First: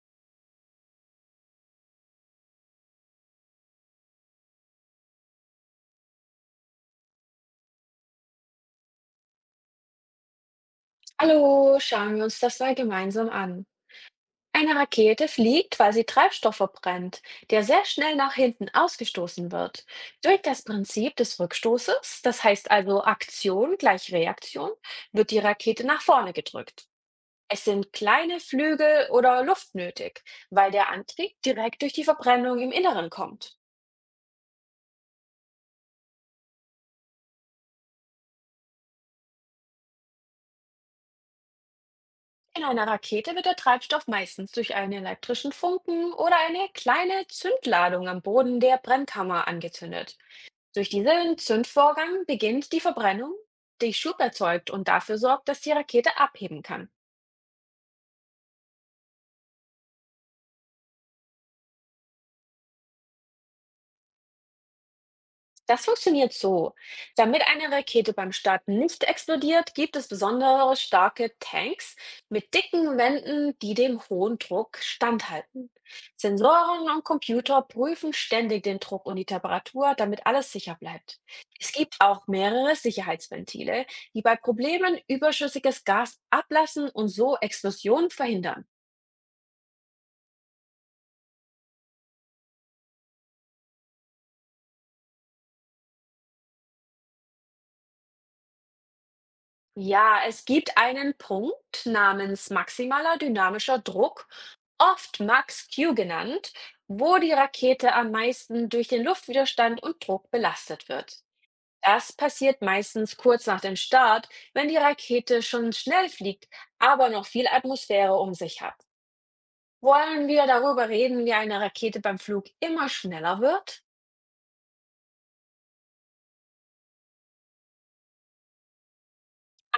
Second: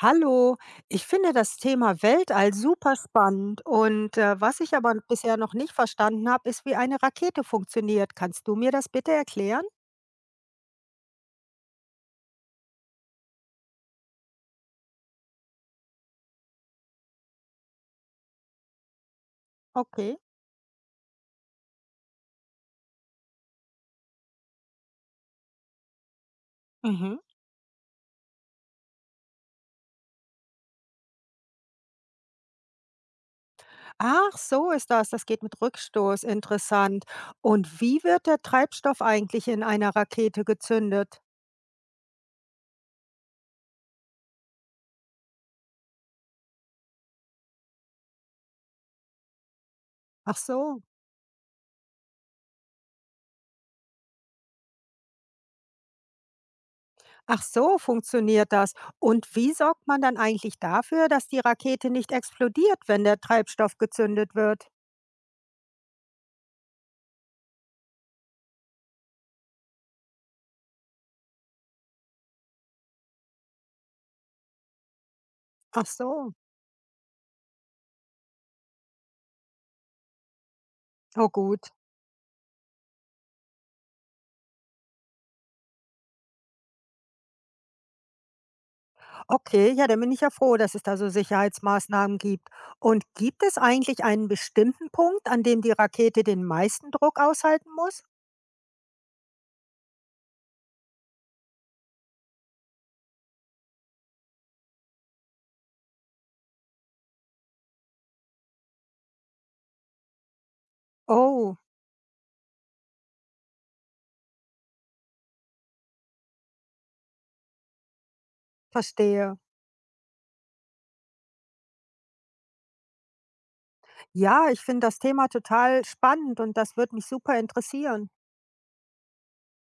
Hallo, ich finde das Thema Weltall super spannend und was ich aber bisher noch nicht verstanden habe, ist, wie eine Rakete funktioniert. Kannst du mir das bitte erklären? Hallo, schauen wir uns das mal gemeinsam an. Eine Rakete fliegt, weil sie Treibstoff verbrennt, der sehr schnell nach hinten ausgestoßen wird. Okay. Durch das Prinzip des Rückstoßes, das heißt also Aktion gleich Reaktion, wird die Rakete nach vorne gedrückt. Mhm. Es sind kleine Flügel oder Luft nötig, weil der Antrieb direkt durch die Verbrennung im Inneren kommt. Ach, so ist das. Das geht mit Rückstoß. Interessant. Und wie wird der Treibstoff eigentlich in einer Rakete gezündet? In einer Rakete wird der Treibstoff meistens durch einen elektrischen Funken oder eine kleine Zündladung am Boden der Brennkammer angezündet. Ach so. Durch diesen Zündvorgang beginnt die Verbrennung, die Schub erzeugt und dafür sorgt, dass die Rakete abheben kann. Ach so, funktioniert das. Und wie sorgt man dann eigentlich dafür, dass die Rakete nicht explodiert, wenn der Treibstoff gezündet wird? Das funktioniert so. Damit eine Rakete beim Start nicht explodiert, gibt es besondere starke Tanks mit dicken Wänden, die dem hohen Druck standhalten. Ach so. Sensoren und Computer prüfen ständig den Druck und die Temperatur, damit alles sicher bleibt. Oh gut. Es gibt auch mehrere Sicherheitsventile, die bei Problemen überschüssiges Gas ablassen und so Explosionen verhindern. Okay, ja, dann bin ich ja froh, dass es da so Sicherheitsmaßnahmen gibt. Und gibt es eigentlich einen bestimmten Punkt, an dem die Rakete den meisten Druck aushalten muss? Ja, es gibt einen Punkt namens maximaler dynamischer Druck, oft Max Q genannt, wo die Rakete am meisten durch den Luftwiderstand und Druck belastet wird. Oh, Das passiert meistens kurz nach dem Start, wenn die Rakete schon schnell fliegt, aber noch viel Atmosphäre um sich hat. verstehe. Wollen wir darüber reden, wie eine Rakete beim Flug immer schneller wird? Ja, ich finde das Thema total spannend und das würde mich super interessieren.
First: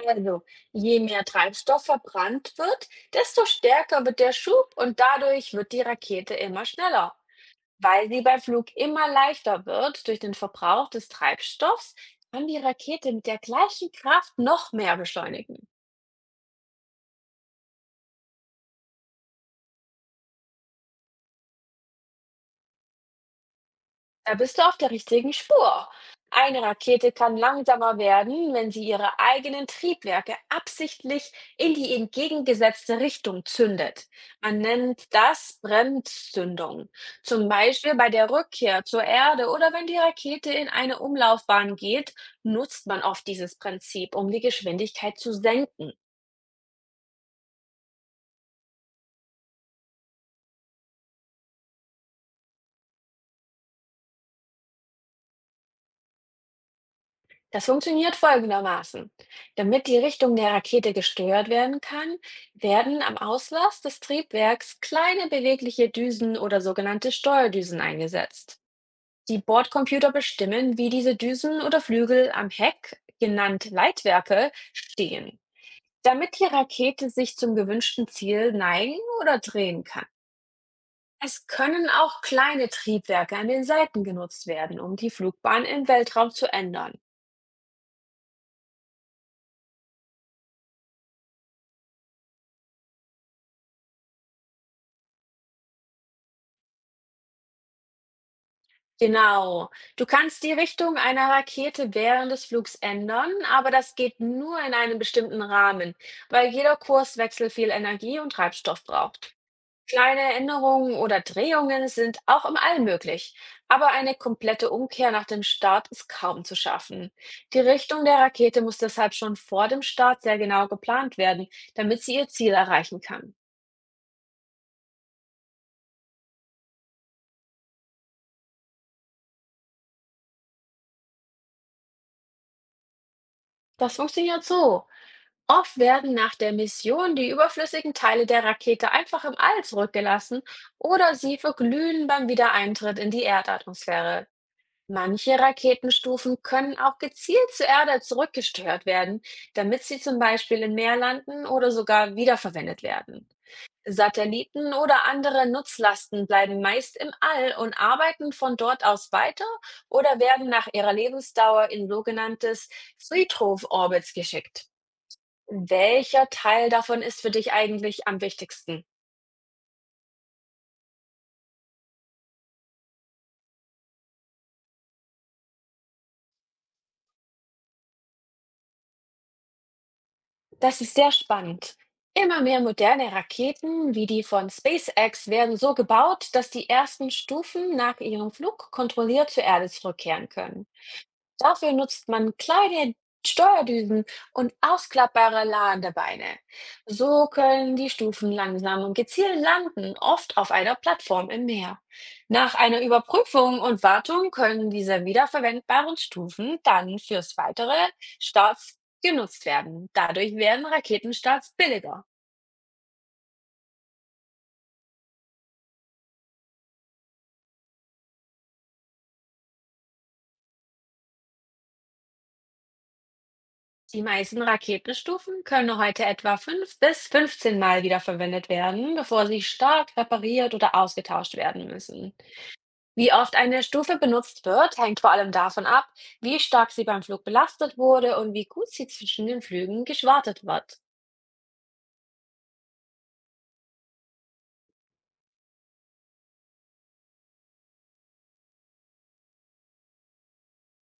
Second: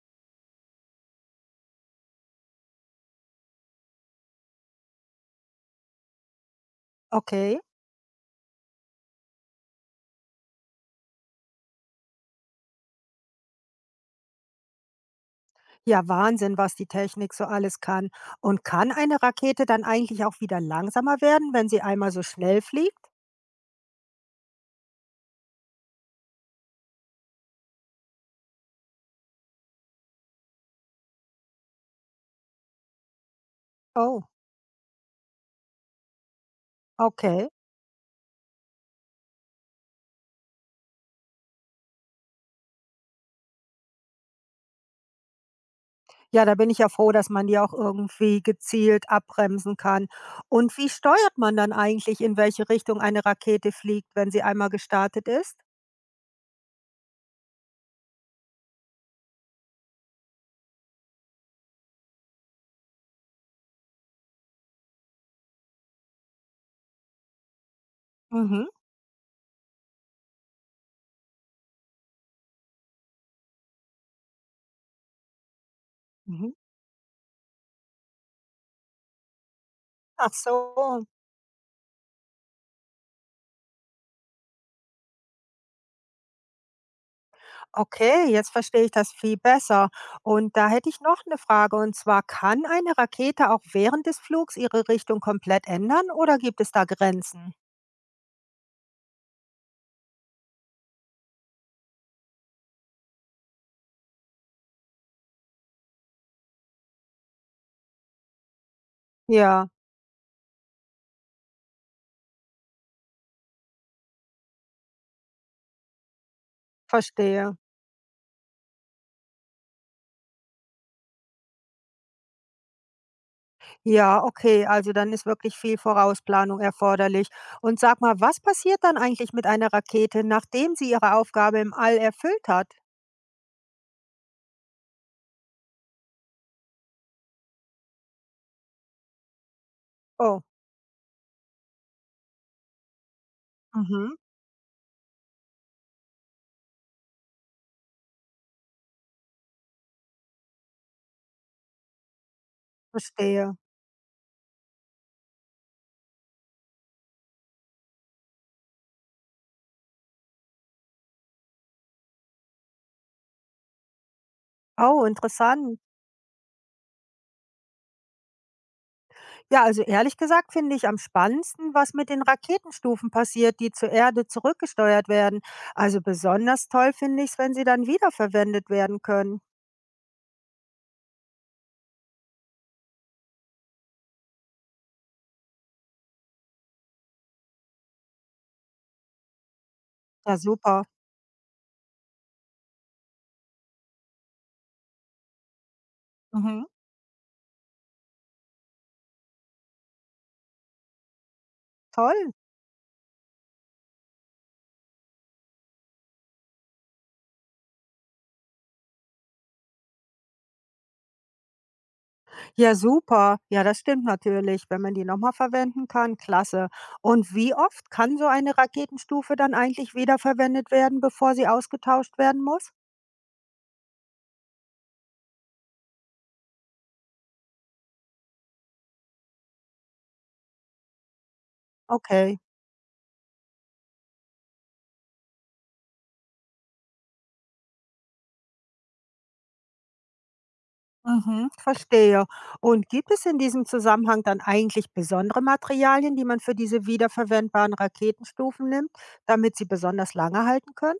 Also, je mehr Treibstoff verbrannt wird, desto stärker wird der Schub und dadurch wird die Rakete immer schneller. Okay. Weil sie beim Flug immer leichter wird durch den Verbrauch des Treibstoffs, kann die Rakete mit der gleichen Kraft noch mehr beschleunigen. Ja, Wahnsinn, was die Technik so alles kann. Und kann eine Rakete dann eigentlich auch wieder langsamer werden, wenn sie einmal so schnell fliegt? Da bist du auf der richtigen Spur. Eine Rakete kann langsamer werden, wenn sie ihre eigenen Triebwerke absichtlich in die entgegengesetzte Richtung zündet. Oh, Man nennt das Bremszündung. okay. Zum Beispiel bei der Rückkehr zur Erde oder wenn die Rakete in eine Umlaufbahn geht, nutzt man oft dieses Prinzip, um die Geschwindigkeit zu senken. Ja, da bin ich ja froh, dass man die auch irgendwie gezielt abbremsen kann. Und wie steuert man dann eigentlich, in welche Richtung eine Rakete fliegt, wenn sie einmal gestartet ist? Das funktioniert folgendermaßen. Damit die Richtung der Rakete gesteuert werden kann, werden am Auslass des Triebwerks kleine bewegliche Düsen oder sogenannte Steuerdüsen eingesetzt. Mhm, Die Bordcomputer bestimmen, wie diese Düsen oder Flügel am Heck, genannt Leitwerke, stehen, damit die mhm. Rakete sich zum gewünschten Ziel neigen oder drehen kann. Ach so, Es können auch kleine Triebwerke an den Seiten genutzt werden, um die Flugbahn im Weltraum zu ändern. okay, jetzt verstehe ich das viel besser. Und da hätte ich noch eine Frage, und zwar, kann eine Rakete auch während des Flugs ihre Richtung komplett ändern oder gibt es da Grenzen? Genau. Du kannst die Richtung einer Rakete während des Flugs ändern, aber das geht nur in einem bestimmten Rahmen, weil jeder Kurswechsel viel Energie und Treibstoff braucht. Ja, Kleine Änderungen oder Drehungen sind auch im All möglich, aber eine komplette Umkehr nach dem Start ist kaum zu schaffen. verstehe. Die Richtung der Rakete muss deshalb schon vor dem Start sehr genau geplant werden, damit sie ihr Ziel erreichen kann. Ja, okay, also dann ist wirklich viel Vorausplanung erforderlich. Und sag mal, was passiert dann eigentlich mit einer Rakete, nachdem sie ihre Aufgabe im All erfüllt hat? Das funktioniert so. Oft werden nach der Mission die überflüssigen Teile der Rakete einfach im All zurückgelassen Oh, oder sie verglühen beim Wiedereintritt in die mhm, Erdatmosphäre. Manche Raketenstufen können auch gezielt zur Erde zurückgesteuert werden, damit sie zum Beispiel im Meer landen oder sogar wiederverwendet werden. verstehe. Satelliten oder andere Nutzlasten bleiben meist im All und arbeiten von dort aus weiter oder werden nach ihrer Lebensdauer in sogenanntes Friedhof-Orbits geschickt. Oh, interessant. Welcher Teil davon ist für dich eigentlich am wichtigsten? Ja, also ehrlich gesagt finde ich am spannendsten, was mit den Raketenstufen passiert, die zur Erde zurückgesteuert werden. Also besonders toll finde ich es, wenn sie dann wiederverwendet werden können. Das ist sehr spannend. Immer mehr moderne Raketen wie die von SpaceX werden so gebaut, dass die ersten Stufen nach ihrem Flug kontrolliert zur Erde zurückkehren Ja, können. super. Dafür nutzt man kleine Steuerdüsen und ausklappbare Ladebeine. Mhm, So können die Stufen langsam und gezielt landen, oft auf einer Plattform im Meer. toll. Nach einer Überprüfung und Wartung können diese wiederverwendbaren Stufen dann fürs weitere Starts genutzt werden. Dadurch werden Raketenstarts billiger. Ja, super. Ja, das stimmt natürlich. Wenn man die nochmal verwenden kann, klasse. Und wie oft kann so eine Raketenstufe dann eigentlich wiederverwendet werden, bevor sie ausgetauscht werden muss? Die meisten Raketenstufen können heute etwa 5 bis 15 Mal wiederverwendet werden, bevor sie stark repariert oder ausgetauscht werden müssen. Okay. Wie oft eine Stufe benutzt wird, hängt vor allem davon ab, wie stark sie beim Flug belastet wurde und wie gut sie zwischen den Flügen geschwartet wird. Mhm, verstehe. Und gibt es in diesem Zusammenhang dann eigentlich besondere Materialien, die man für diese wiederverwendbaren Raketenstufen nimmt, damit sie besonders lange halten können?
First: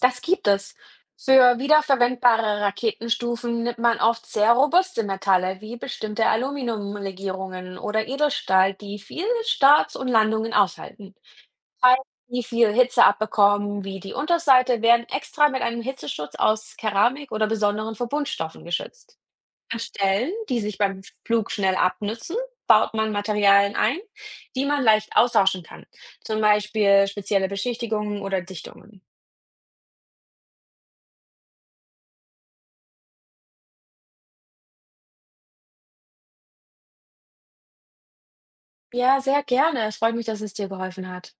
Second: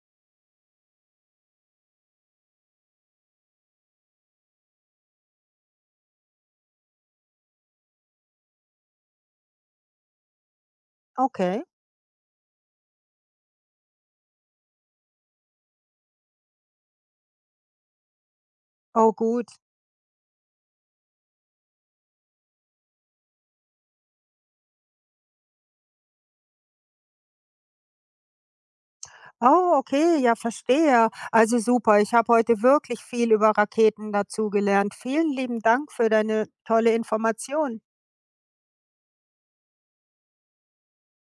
Das gibt es. Für wiederverwendbare Raketenstufen nimmt man oft sehr robuste Metalle wie bestimmte Aluminiumlegierungen oder Edelstahl, die viele Starts und Landungen aushalten. Okay. Teile, die viel Hitze abbekommen, wie die Unterseite, werden extra mit einem Hitzeschutz aus Keramik oder besonderen Verbundstoffen Oh geschützt. gut. An Stellen, die sich beim Flug schnell abnutzen, baut man Materialien ein, die man leicht austauschen kann. Zum Beispiel spezielle Beschichtigungen oder Dichtungen. Oh, okay, ja, verstehe. Also super, ich habe heute wirklich viel über Raketen dazugelernt. Vielen lieben Dank für deine tolle Information. Ja, sehr gerne. Es freut mich, dass es dir geholfen hat.